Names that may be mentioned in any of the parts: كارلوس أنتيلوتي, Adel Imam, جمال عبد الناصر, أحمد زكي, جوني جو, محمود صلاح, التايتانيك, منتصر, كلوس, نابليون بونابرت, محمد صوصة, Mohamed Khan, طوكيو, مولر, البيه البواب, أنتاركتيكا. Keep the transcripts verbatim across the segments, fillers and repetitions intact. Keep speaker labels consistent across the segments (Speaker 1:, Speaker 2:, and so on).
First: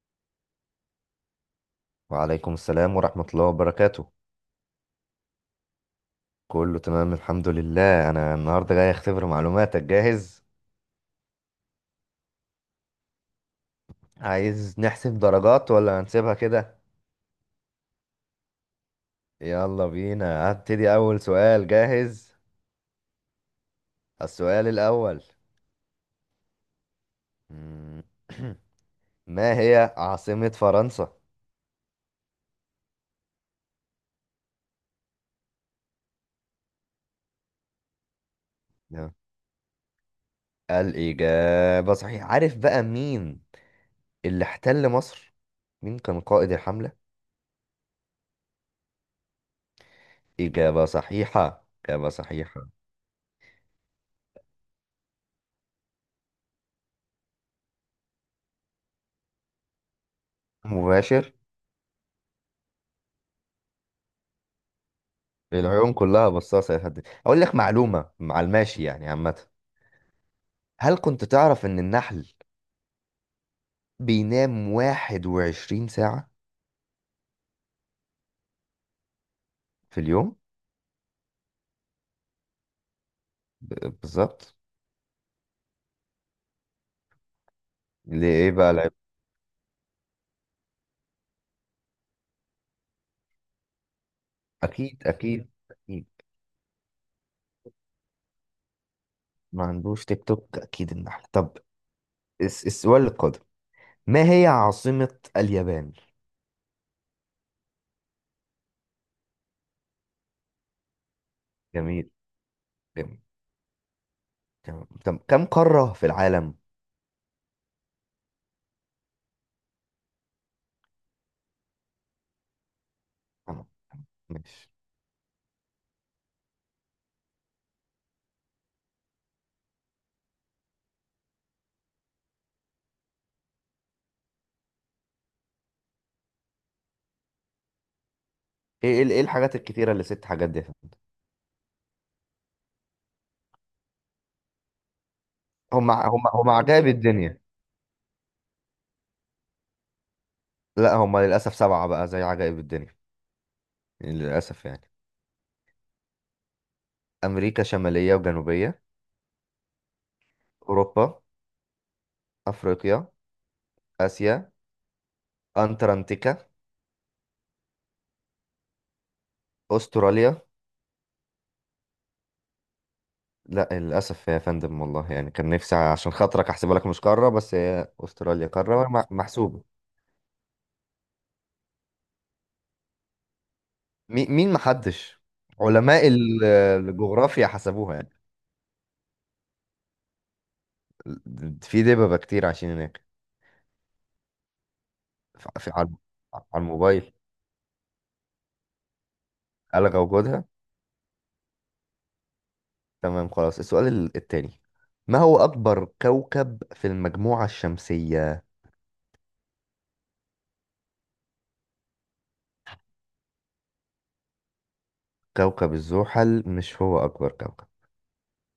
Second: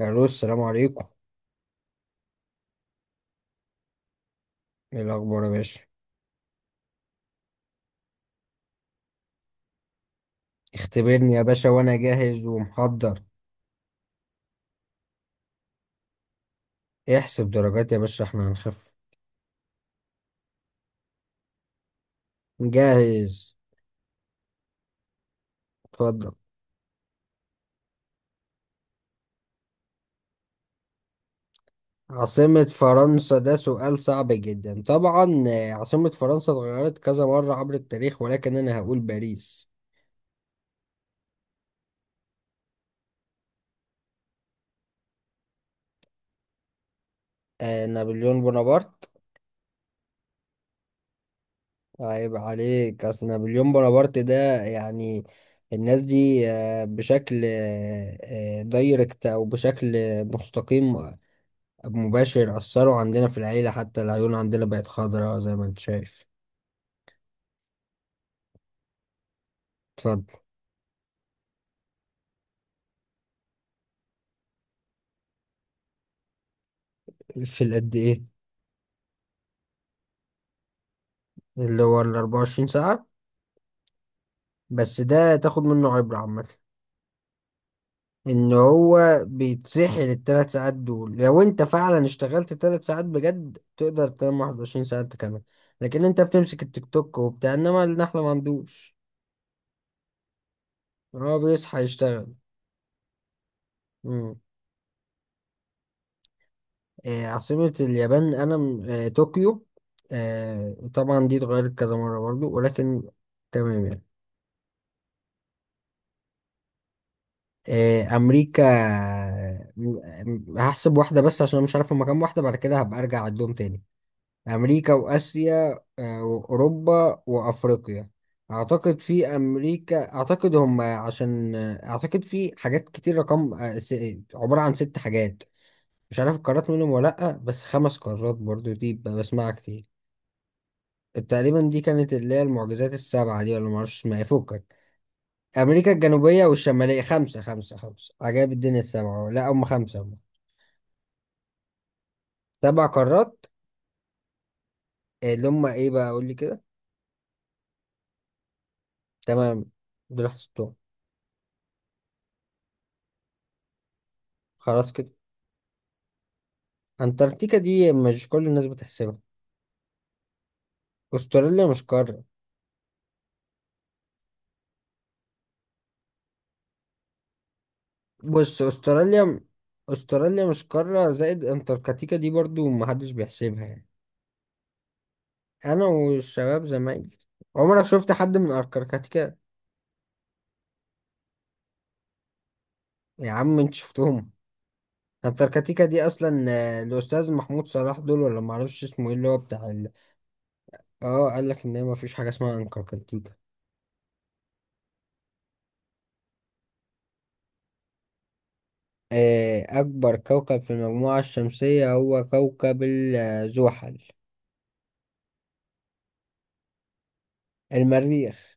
Speaker 1: الو، السلام عليكم.
Speaker 2: وعليكم السلام ورحمة الله وبركاته.
Speaker 1: ايه الاخبار يا باشا؟
Speaker 2: كله تمام الحمد لله. أنا النهاردة جاي أختبر معلوماتك، جاهز؟
Speaker 1: اختبرني يا باشا وانا جاهز ومحضر.
Speaker 2: عايز نحسب درجات ولا هنسيبها كده؟
Speaker 1: احسب درجات يا باشا، احنا هنخف.
Speaker 2: يلا بينا هبتدي أول سؤال، جاهز؟
Speaker 1: جاهز.
Speaker 2: السؤال الأول.
Speaker 1: اتفضل.
Speaker 2: مم. ما هي عاصمة فرنسا؟
Speaker 1: عاصمة فرنسا ده سؤال صعب جدا. طبعا آه، عاصمة فرنسا اتغيرت كذا مرة عبر التاريخ، ولكن انا هقول
Speaker 2: نعم.
Speaker 1: باريس.
Speaker 2: الإجابة صحيحة. عارف بقى مين اللي احتل مصر؟ مين كان قائد الحملة؟
Speaker 1: آه نابليون بونابرت.
Speaker 2: إجابة صحيحة، إجابة
Speaker 1: عيب
Speaker 2: صحيحة.
Speaker 1: عليك، اصل نابليون بونابرت ده يعني الناس دي آه، بشكل آه آه، دايركت، او بشكل مستقيم.
Speaker 2: مباشر.
Speaker 1: مباشر، أثروا عندنا في العيلة، حتى العيون عندنا بقت خضراء زي ما انت
Speaker 2: العيون
Speaker 1: شايف.
Speaker 2: كلها بصاصة يا فندم. أقول لك معلومة مع الماشي يعني، عامة،
Speaker 1: اتفضل.
Speaker 2: هل كنت تعرف إن النحل بينام 21 ساعة
Speaker 1: في القد ايه؟
Speaker 2: في اليوم؟
Speaker 1: اللي هو الأربعة وعشرين ساعة.
Speaker 2: ب- بالظبط
Speaker 1: بس ده تاخد منه عبرة عامة.
Speaker 2: ليه، إيه
Speaker 1: ان
Speaker 2: بقى العيب؟
Speaker 1: هو بيتسحل التلات ساعات دول، لو انت فعلا اشتغلت تلات ساعات بجد تقدر تنام واحد وعشرين ساعة
Speaker 2: أكيد
Speaker 1: تكمل.
Speaker 2: أكيد
Speaker 1: لكن
Speaker 2: أكيد.
Speaker 1: انت بتمسك التيك توك وبتاع، انما النحلة ما عندوش.
Speaker 2: ما عندوش تيك توك، أكيد النحل.
Speaker 1: هو
Speaker 2: طب
Speaker 1: بيصحى يشتغل.
Speaker 2: الس- السؤال القادم، ما
Speaker 1: مم.
Speaker 2: هي عاصمة اليابان؟
Speaker 1: آه، عاصمة اليابان أنا م- آه، طوكيو. آه، طبعا دي اتغيرت كذا
Speaker 2: جميل،
Speaker 1: مرة برضو، ولكن
Speaker 2: جميل.
Speaker 1: تمام يعني.
Speaker 2: تمام. طب كم قارة في العالم؟
Speaker 1: آه، أمريكا، آه، م- هحسب واحدة بس عشان أنا مش عارف هما كام واحدة، بعد كده هبقى أرجع أعدهم
Speaker 2: تمام،
Speaker 1: تاني.
Speaker 2: ماشي.
Speaker 1: أمريكا وآسيا آه، وأوروبا وأفريقيا. أعتقد في أمريكا، أعتقد هما عشان آه، أعتقد في حاجات كتير رقم آه، س- عبارة عن ست حاجات. مش عارف القارات منهم ولا لأ، بس خمس قارات برضو
Speaker 2: إيه
Speaker 1: دي ب-
Speaker 2: إيه إيه
Speaker 1: بسمعها
Speaker 2: الحاجات
Speaker 1: كتير.
Speaker 2: الكتيرة اللي ست حاجات دي يا فندم؟
Speaker 1: تقريبا دي كانت اللي هي المعجزات السبعة دي، ولا معرفش اسمها ايه، فكك.
Speaker 2: هم
Speaker 1: أمريكا
Speaker 2: هم
Speaker 1: الجنوبية
Speaker 2: هم عجائب
Speaker 1: والشمالية.
Speaker 2: الدنيا.
Speaker 1: خمسة خمسة خمسة عجائب الدنيا السبعة، لا هم خمسة هم.
Speaker 2: لا هما للأسف سبعة، بقى زي عجائب
Speaker 1: سبع
Speaker 2: الدنيا
Speaker 1: قارات
Speaker 2: يعني. للأسف يعني.
Speaker 1: اللي هم ايه بقى قول لي كده.
Speaker 2: أمريكا شمالية وجنوبية،
Speaker 1: تمام. دول حسبتهم.
Speaker 2: أوروبا، أفريقيا، آسيا،
Speaker 1: خلاص كده.
Speaker 2: أنتاركتيكا،
Speaker 1: أنتاركتيكا دي مش كل الناس بتحسبها.
Speaker 2: أستراليا.
Speaker 1: أستراليا مش قارة.
Speaker 2: لا للأسف يا فندم، والله يعني كان نفسي عشان خاطرك أحسبها لك مش قارة، بس هي أستراليا
Speaker 1: بص،
Speaker 2: قارة مح-
Speaker 1: أستراليا
Speaker 2: محسوبة
Speaker 1: أستراليا مش قارة، زائد أنتاركتيكا دي برضو محدش بيحسبها يعني.
Speaker 2: مي- مين محدش؟
Speaker 1: أنا
Speaker 2: علماء ال-
Speaker 1: والشباب زمايلي.
Speaker 2: الجغرافيا
Speaker 1: عمرك
Speaker 2: حسبوها يعني.
Speaker 1: شفت حد من أنتاركتيكا؟
Speaker 2: في دببة كتير عايشين هناك.
Speaker 1: يا عم انت شفتهم؟
Speaker 2: ف- في-
Speaker 1: التركتيكا
Speaker 2: على،
Speaker 1: دي اصلا
Speaker 2: على
Speaker 1: آه،
Speaker 2: الموبايل،
Speaker 1: الاستاذ محمود صلاح دول، ولا معرفش اسمه ايه، اللي هو بتاع ال...
Speaker 2: ألغى وجودها.
Speaker 1: اه، قال لك ان ما فيش حاجه اسمها
Speaker 2: تمام
Speaker 1: انكركتيكا.
Speaker 2: خلاص. السؤال ال- التاني ما هو أكبر كوكب في المجموعة الشمسية؟
Speaker 1: آه، اكبر كوكب في المجموعه الشمسيه هو كوكب ال- آه، زحل.
Speaker 2: كوكب الزحل مش هو أكبر كوكب.
Speaker 1: المريخ.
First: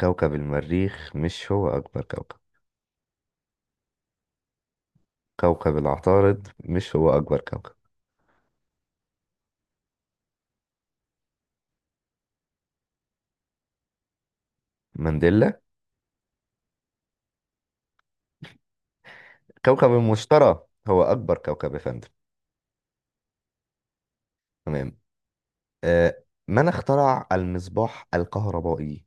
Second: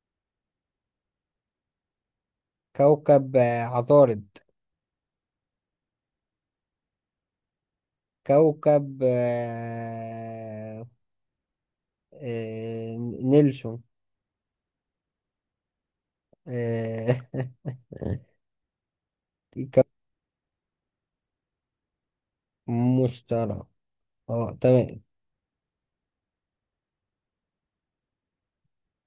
Speaker 2: كوكب المريخ مش هو أكبر كوكب.
Speaker 1: كوكب آه، عطارد.
Speaker 2: كوكب العطارد مش هو أكبر كوكب.
Speaker 1: كوكب آه، آه، نيلسون.
Speaker 2: مانديلا؟
Speaker 1: آه، كوكب.
Speaker 2: كوكب المشتري هو أكبر كوكب يا فندم.
Speaker 1: مشتري. اه
Speaker 2: تمام.
Speaker 1: تمام.
Speaker 2: آه، من اخترع المصباح الكهربائي؟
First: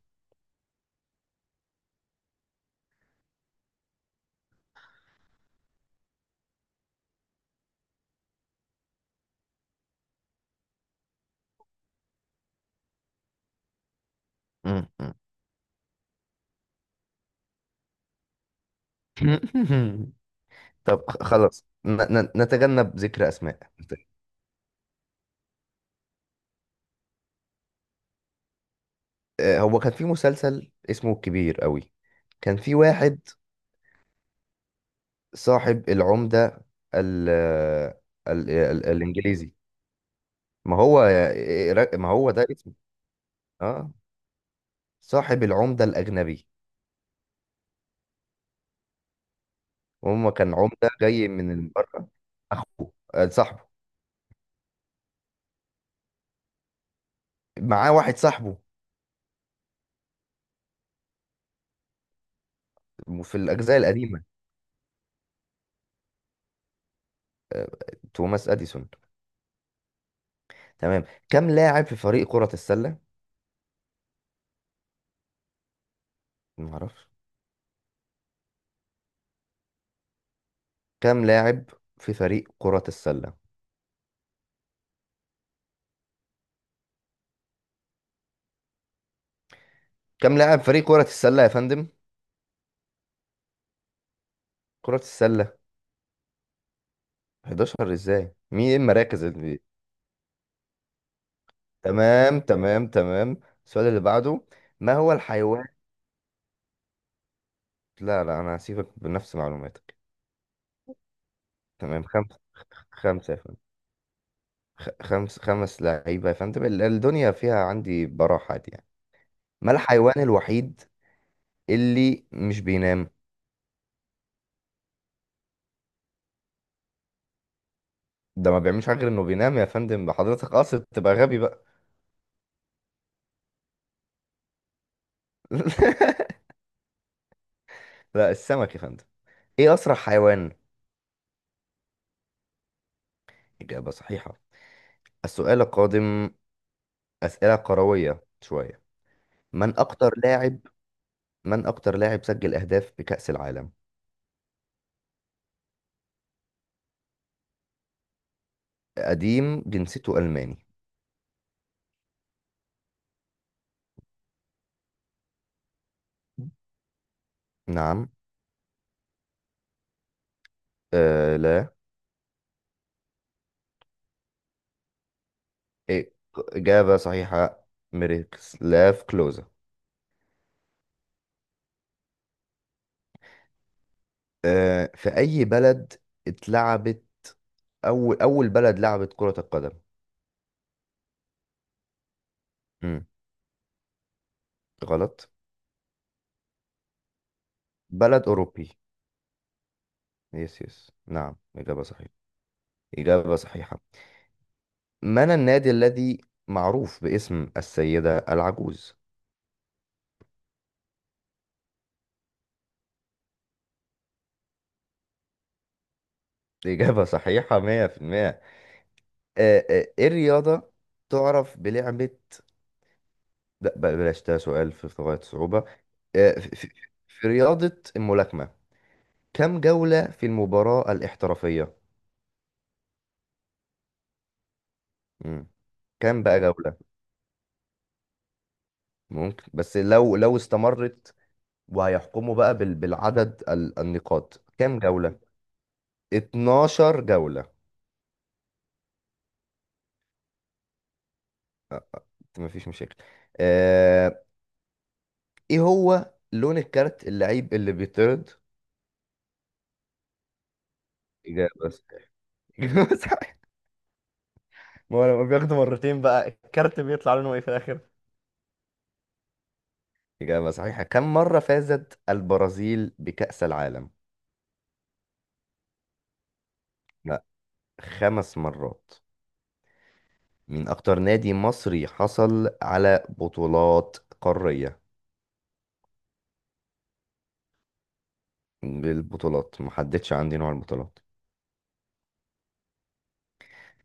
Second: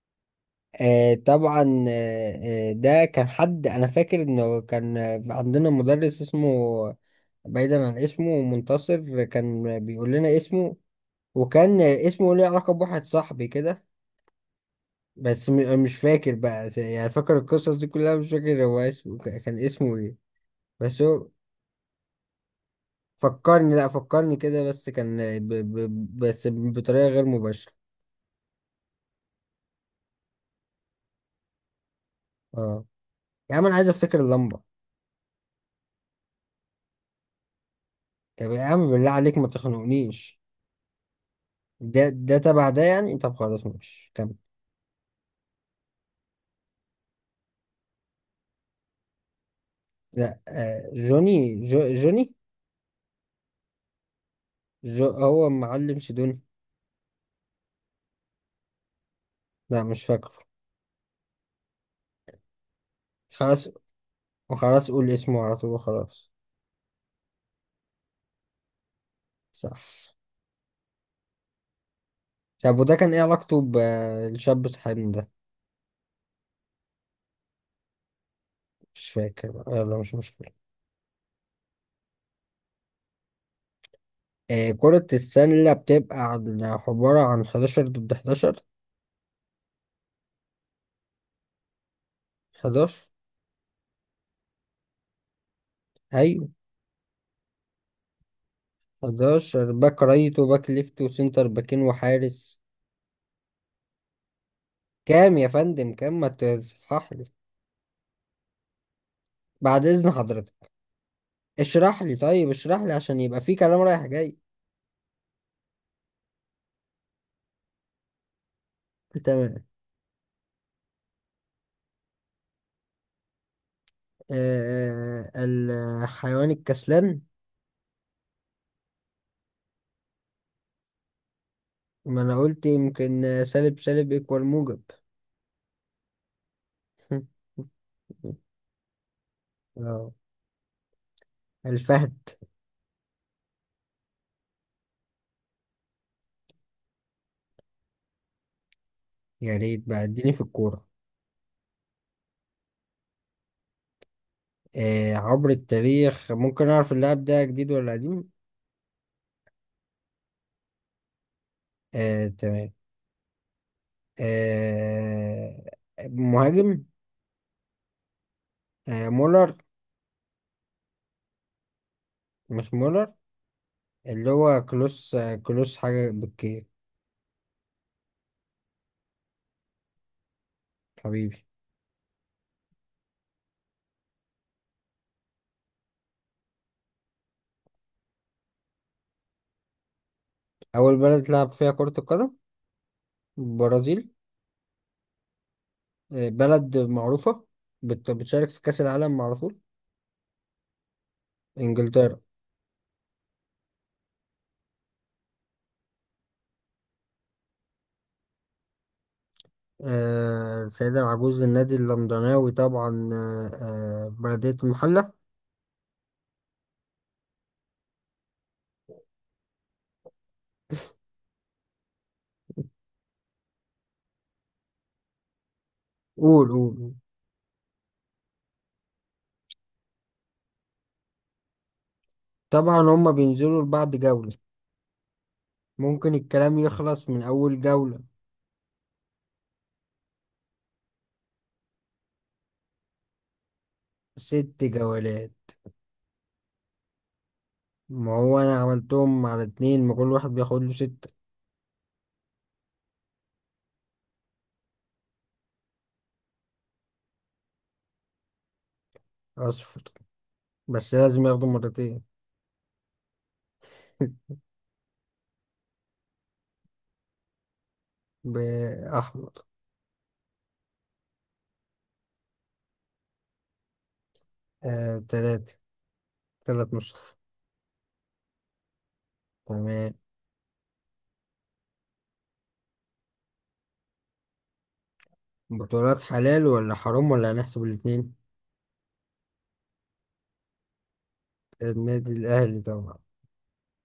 Speaker 1: آه طبعا آه آه، ده كان حد انا فاكر انه كان عندنا مدرس اسمه، بعيدا عن اسمه منتصر كان بيقول لنا اسمه، وكان اسمه ليه علاقة بواحد صاحبي كده. بس م- مش فاكر بقى، يعني فاكر القصص دي كلها، مش فاكر هو اسمه ك- كان اسمه ايه. بس
Speaker 2: طب خ-
Speaker 1: هو.
Speaker 2: خلاص ن- ن- نتجنب ذكر أسماء.
Speaker 1: فكرني، لا فكرني كده، بس كان ب ب بس بطريقة غير مباشرة.
Speaker 2: آه، هو كان في مسلسل اسمه الكبير قوي، كان في
Speaker 1: اه،
Speaker 2: واحد
Speaker 1: يا عم انا عايز افتكر اللمبة.
Speaker 2: صاحب العمدة، ال آه، ال
Speaker 1: طب يا
Speaker 2: آه، ال
Speaker 1: عم بالله عليك ما
Speaker 2: الإنجليزي.
Speaker 1: تخنقنيش.
Speaker 2: ما هو، ما
Speaker 1: ده
Speaker 2: هو
Speaker 1: ده
Speaker 2: ده
Speaker 1: تبع
Speaker 2: اسمه،
Speaker 1: ده يعني، طب خلاص
Speaker 2: اه،
Speaker 1: ماشي كمل.
Speaker 2: صاحب العمدة الأجنبي. وهم
Speaker 1: لا،
Speaker 2: كان
Speaker 1: آه
Speaker 2: عمدة جاي
Speaker 1: جوني،
Speaker 2: من
Speaker 1: جو
Speaker 2: بره.
Speaker 1: جوني
Speaker 2: أخوه، آه، صاحبه،
Speaker 1: جو هو معلم سيدوني.
Speaker 2: معاه واحد صاحبه
Speaker 1: لا مش فاكره.
Speaker 2: في
Speaker 1: خلاص.
Speaker 2: الأجزاء القديمة.
Speaker 1: وخلاص قول اسمه على طول وخلاص.
Speaker 2: توماس أديسون.
Speaker 1: صح.
Speaker 2: تمام. كم لاعب في فريق كرة
Speaker 1: طب وده
Speaker 2: السلة؟
Speaker 1: كان ايه علاقته بالشاب صاحبنا ده؟
Speaker 2: ما أعرفش.
Speaker 1: مش فاكر بقى. يلا مش مشكلة.
Speaker 2: كم لاعب في فريق كرة السلة؟
Speaker 1: آه كرة السلة بتبقى عن- عبارة عن حداشر ضد حداشر.
Speaker 2: كم لاعب فريق كرة السلة يا فندم؟
Speaker 1: حداشر.
Speaker 2: كرة السلة.
Speaker 1: ايوه.
Speaker 2: أحد عشر ازاي؟ مين، ايه المراكز اللي؟
Speaker 1: أحد عشر باك رايت وباك ليفت وسنتر باكين
Speaker 2: تمام
Speaker 1: وحارس.
Speaker 2: تمام تمام. السؤال اللي بعده، ما هو
Speaker 1: كام يا
Speaker 2: الحيوان؟
Speaker 1: فندم؟ كام ما تصحح لي؟
Speaker 2: لا لا انا هسيبك بنفس
Speaker 1: بعد
Speaker 2: معلوماتك.
Speaker 1: اذن حضرتك، اشرح
Speaker 2: تمام،
Speaker 1: لي.
Speaker 2: خمس،
Speaker 1: طيب اشرح لي عشان
Speaker 2: خمسة يا
Speaker 1: يبقى في
Speaker 2: فندم،
Speaker 1: كلام رايح جاي.
Speaker 2: خ- خمس خمس لعيبة يا فندم، ال- الدنيا فيها عندي براحة دي يعني.
Speaker 1: تمام.
Speaker 2: ما الحيوان الوحيد اللي مش بينام؟
Speaker 1: آه آه، آه، الحيوان الكسلان.
Speaker 2: ده ما بيعملش حاجة غير انه بينام يا فندم، حضرتك قاصد تبقى غبي بقى؟
Speaker 1: ما انا قلت، يمكن آه، سالب سالب يكوال موجب.
Speaker 2: لا السمك يا فندم. ايه اسرع
Speaker 1: اه،
Speaker 2: حيوان؟
Speaker 1: الفهد.
Speaker 2: إجابة صحيحة. السؤال القادم، أسئلة كروية شوية.
Speaker 1: يا
Speaker 2: من
Speaker 1: ريت بقى
Speaker 2: أكتر
Speaker 1: اديني في
Speaker 2: لاعب،
Speaker 1: الكورة.
Speaker 2: من أكتر لاعب سجل أهداف بكأس العالم؟
Speaker 1: آه عبر التاريخ، ممكن اعرف اللاعب ده جديد ولا قديم؟
Speaker 2: قديم، جنسيته ألماني.
Speaker 1: آه تمام. آه مهاجم.
Speaker 2: نعم.
Speaker 1: آه مولر.
Speaker 2: آه لا.
Speaker 1: مش مولر، اللي هو كلوس آه كلوس حاجة
Speaker 2: إيه.
Speaker 1: بالكي.
Speaker 2: إجابة صحيحة، ميروسلاف كلوزا.
Speaker 1: حبيبي.
Speaker 2: آه، في أي بلد اتلعبت أول، أول بلد لعبت كرة القدم؟
Speaker 1: أول بلد لعب فيها كرة القدم.
Speaker 2: مم.
Speaker 1: البرازيل.
Speaker 2: غلط.
Speaker 1: آه، بلد معروفة، بت-
Speaker 2: بلد
Speaker 1: بتشارك في
Speaker 2: أوروبي.
Speaker 1: كأس العالم على طول.
Speaker 2: يس يس نعم، إجابة صحيحة.
Speaker 1: إنجلترا.
Speaker 2: إجابة صحيحة. من النادي الذي معروف باسم السيدة العجوز؟
Speaker 1: آه، السيدة العجوز النادي اللندناوي طبعا، آه، آه، بلدية المحلة.
Speaker 2: إجابة صحيحة مية في المية. آه آه، إيه الرياضة تعرف بلعبة، لا بل- بلاش ده سؤال في في غاية الصعوبة. آه،
Speaker 1: قول
Speaker 2: في في-
Speaker 1: قول.
Speaker 2: في رياضة الملاكمة، كم جولة في المباراة الاحترافية؟
Speaker 1: طبعا هما بينزلوا لبعض جولة.
Speaker 2: مم.
Speaker 1: ممكن
Speaker 2: كم بقى
Speaker 1: الكلام
Speaker 2: جولة؟
Speaker 1: يخلص من أول جولة.
Speaker 2: ممكن، بس لو لو استمرت وهيحكموا بقى بال- بالعدد ال- النقاط
Speaker 1: ست
Speaker 2: كم جولة؟
Speaker 1: جولات
Speaker 2: 12 جولة.
Speaker 1: ما هو أنا عملتهم على اتنين، ما كل واحد بياخد له ستة.
Speaker 2: مفيش مشاكل. آه، ايه هو لون الكارت اللعيب اللي بيطرد؟
Speaker 1: أصفر، بس لازم ياخدوا
Speaker 2: إجابة
Speaker 1: مرتين.
Speaker 2: صحيحة. إجابة صحيحة. ما هو لما بياخده مرتين بقى الكارت بيطلع لونه ايه في الآخر؟
Speaker 1: بأحمر.
Speaker 2: إجابة صحيحة. كم مرة فازت البرازيل بكأس العالم؟
Speaker 1: آه، تلاتة، تلات نسخ.
Speaker 2: لا، خمس مرات.
Speaker 1: تمام.
Speaker 2: مين أكتر نادي مصري حصل على بطولات قارية؟
Speaker 1: بطولات حلال ولا حرام ولا هنحسب الاتنين؟
Speaker 2: بالبطولات محددش عندي نوع البطولات.
Speaker 1: النادي الأهلي طبعا.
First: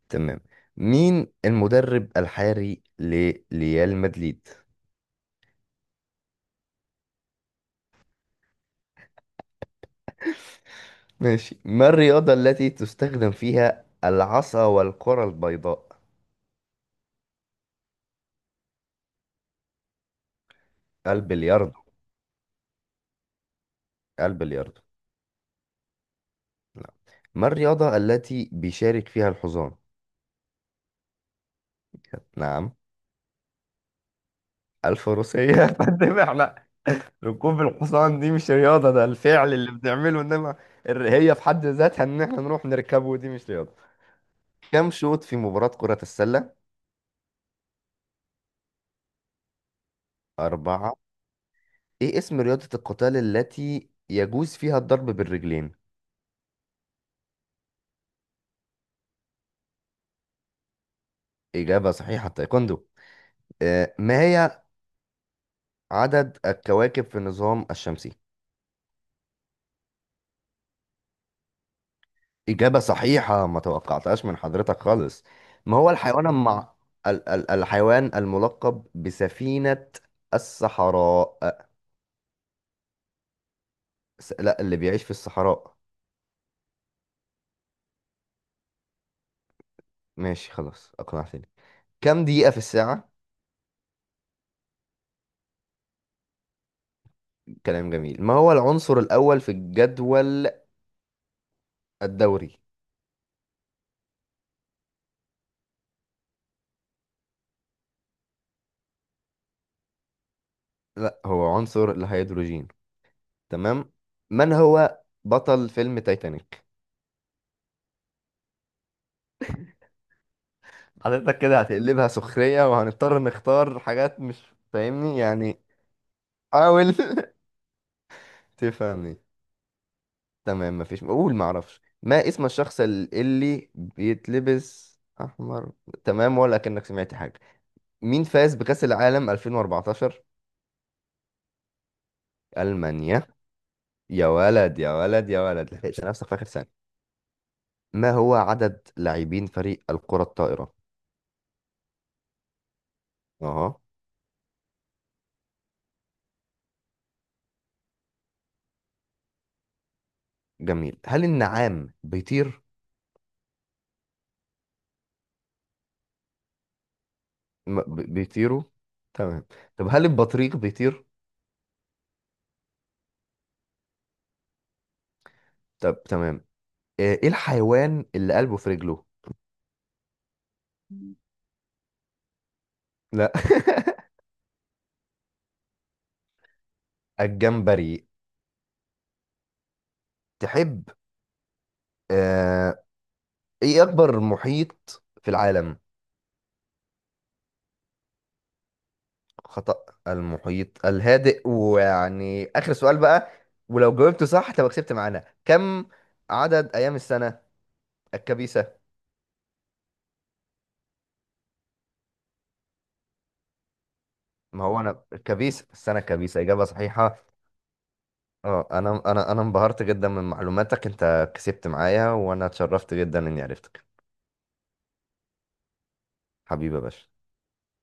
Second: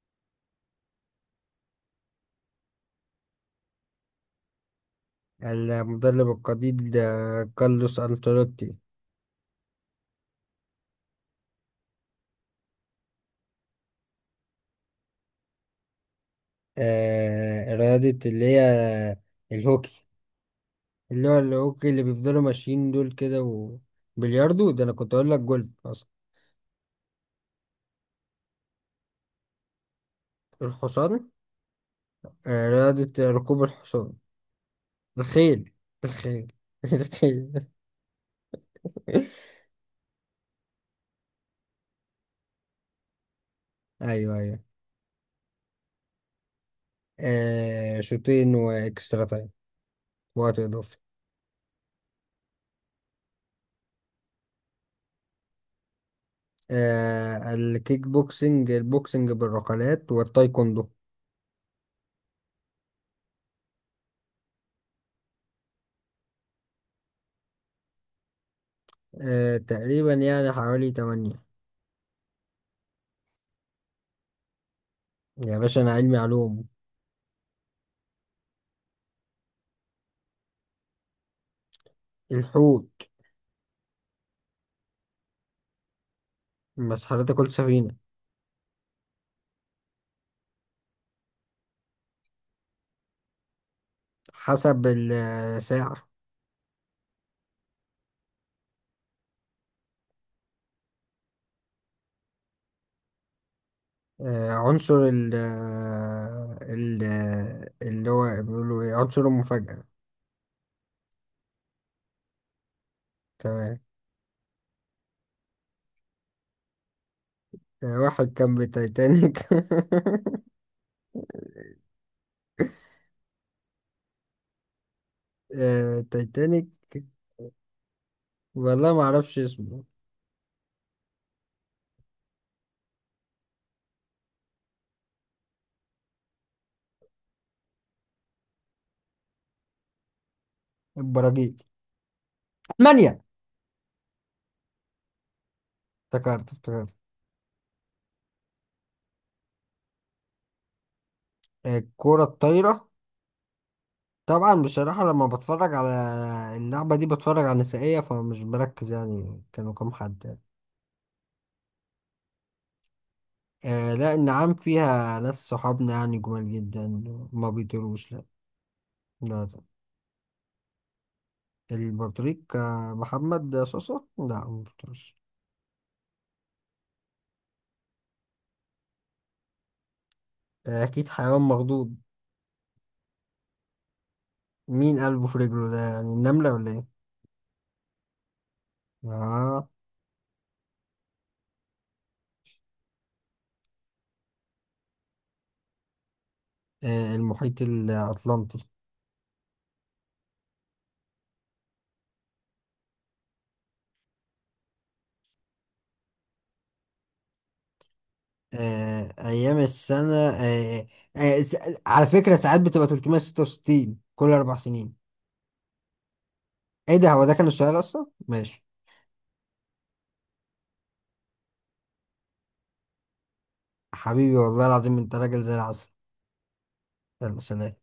Speaker 2: تمام. مين المدرب الحالي لريال مدريد؟
Speaker 1: المدرب القدير ده كارلوس أنتيلوتي.
Speaker 2: ماشي. ما الرياضة التي تستخدم فيها العصا والكرة البيضاء؟
Speaker 1: آه رياضة اللي هي الهوكي. اللي هو
Speaker 2: البلياردو.
Speaker 1: الهوكي اللي بيفضلوا ماشيين دول كده. وبلياردو
Speaker 2: البلياردو.
Speaker 1: ده أنا كنت أقول لك جولف أصلا.
Speaker 2: لا. ما الرياضة التي بيشارك فيها الحصان؟
Speaker 1: الحصان. آه
Speaker 2: نعم.
Speaker 1: رياضة ركوب الحصان.
Speaker 2: الفروسية.
Speaker 1: الخيل.
Speaker 2: فانما
Speaker 1: الخيل
Speaker 2: احنا، ركوب
Speaker 1: الخيل.
Speaker 2: الحصان دي مش رياضة، ده الفعل اللي بنعمله، انما الر- هي في حد ذاتها ان احنا نروح نركبه دي مش رياضة.
Speaker 1: أيوه أيوه.
Speaker 2: كم شوط في مباراة كرة السلة؟
Speaker 1: آه شوطين وإكسترا تايم. وقت
Speaker 2: أربعة.
Speaker 1: إضافي.
Speaker 2: ايه اسم رياضة القتال التي يجوز فيها الضرب بالرجلين؟
Speaker 1: آه الكيك بوكسنج، البوكسنج بالركلات، والتايكوندو.
Speaker 2: إجابة صحيحة، تايكوندو. آه، ما هي عدد الكواكب في النظام الشمسي؟
Speaker 1: آه تقريبا يعني حوالي تمانية.
Speaker 2: إجابة صحيحة، ما توقعتهاش من حضرتك خالص.
Speaker 1: يا
Speaker 2: ما
Speaker 1: باشا
Speaker 2: هو
Speaker 1: أنا علمي
Speaker 2: الحيوان،
Speaker 1: علوم.
Speaker 2: مع ال ال الحيوان الملقب بسفينة الصحراء؟ آه،
Speaker 1: الحوت.
Speaker 2: س- لا اللي بيعيش في الصحراء.
Speaker 1: بس حضرتك قلت سفينة.
Speaker 2: ماشي خلاص اقنعتني. كم دقيقة في الساعة؟
Speaker 1: حسب الساعة.
Speaker 2: كلام جميل. ما هو العنصر الأول في الجدول الدوري؟
Speaker 1: آه عنصر ال آه، ال آه، اللي هو بيقولوا إيه، عنصر المفاجأة.
Speaker 2: لا هو عنصر الهيدروجين.
Speaker 1: تمام.
Speaker 2: تمام. من هو بطل فيلم تايتانيك؟
Speaker 1: آه، واحد كان بالتايتانيك.
Speaker 2: حضرتك كده هتقلبها سخرية وهنضطر نختار حاجات مش فاهمني يعني.
Speaker 1: آه تايتانيك.
Speaker 2: حاول.
Speaker 1: والله ما
Speaker 2: تفهمني.
Speaker 1: أعرفش اسمه.
Speaker 2: تمام، مفيش قول معرفش ما اسم الشخص اللي بيتلبس أحمر. تمام ولا كأنك سمعت حاجة. مين فاز بكأس العالم ألفين وأربعتاشر؟
Speaker 1: البراجيل. تمانية.
Speaker 2: ألمانيا. يا ولد يا ولد يا ولد، لحقت نفسك في آخر
Speaker 1: افتكرت
Speaker 2: ثانية.
Speaker 1: افتكرت.
Speaker 2: ما هو عدد لاعبين فريق الكرة الطائرة؟
Speaker 1: آه، الكرة الطايرة.
Speaker 2: اه.
Speaker 1: طبعا بصراحة لما بتفرج على اللعبة دي بتفرج على نسائية، فمش بركز يعني كانوا كام حد يعني.
Speaker 2: جميل. هل النعام بيطير؟
Speaker 1: آه لا، النعام فيها ناس صحابنا يعني جمال جدا. ما
Speaker 2: م-
Speaker 1: بيطيروش
Speaker 2: ب-
Speaker 1: لا.
Speaker 2: بيطيروا
Speaker 1: لا
Speaker 2: تمام.
Speaker 1: لا.
Speaker 2: طب هل البطريق بيطير؟
Speaker 1: البطريق آه، محمد صوصة، لا ما بيطيرش.
Speaker 2: طب تمام. ايه، إيه الحيوان اللي قلبه في رجله؟
Speaker 1: آه أكيد حيوان مخضوض.
Speaker 2: لا.
Speaker 1: مين قلبه في رجله ده، يعني النملة ولا إيه؟
Speaker 2: الجمبري.
Speaker 1: آه.
Speaker 2: تحب، آه... ايه اكبر محيط في العالم؟
Speaker 1: آه المحيط الأطلنطي.
Speaker 2: خطأ، المحيط الهادئ. ويعني آخر سؤال بقى، ولو جاوبته صح تبقى كسبت معانا، كم عدد أيام السنة الكبيسة؟
Speaker 1: آه أيام السنة. آه آه س- على فكرة ساعات بتبقى تلتمية وستة وستين كل أربع
Speaker 2: ما هو أنا
Speaker 1: سنين
Speaker 2: الكبيس، السنة الكبيسة، إجابة
Speaker 1: ايه ده، هو
Speaker 2: صحيحة.
Speaker 1: ده كان السؤال اصلا، ماشي.
Speaker 2: اه، أنا أنا أنا انبهرت جدا من معلوماتك، أنت كسبت معايا، وأنا اتشرفت جدا إني عرفتك.
Speaker 1: حبيبي والله العظيم انت راجل زي العسل.
Speaker 2: حبيبي يا باشا.
Speaker 1: يلا سلام.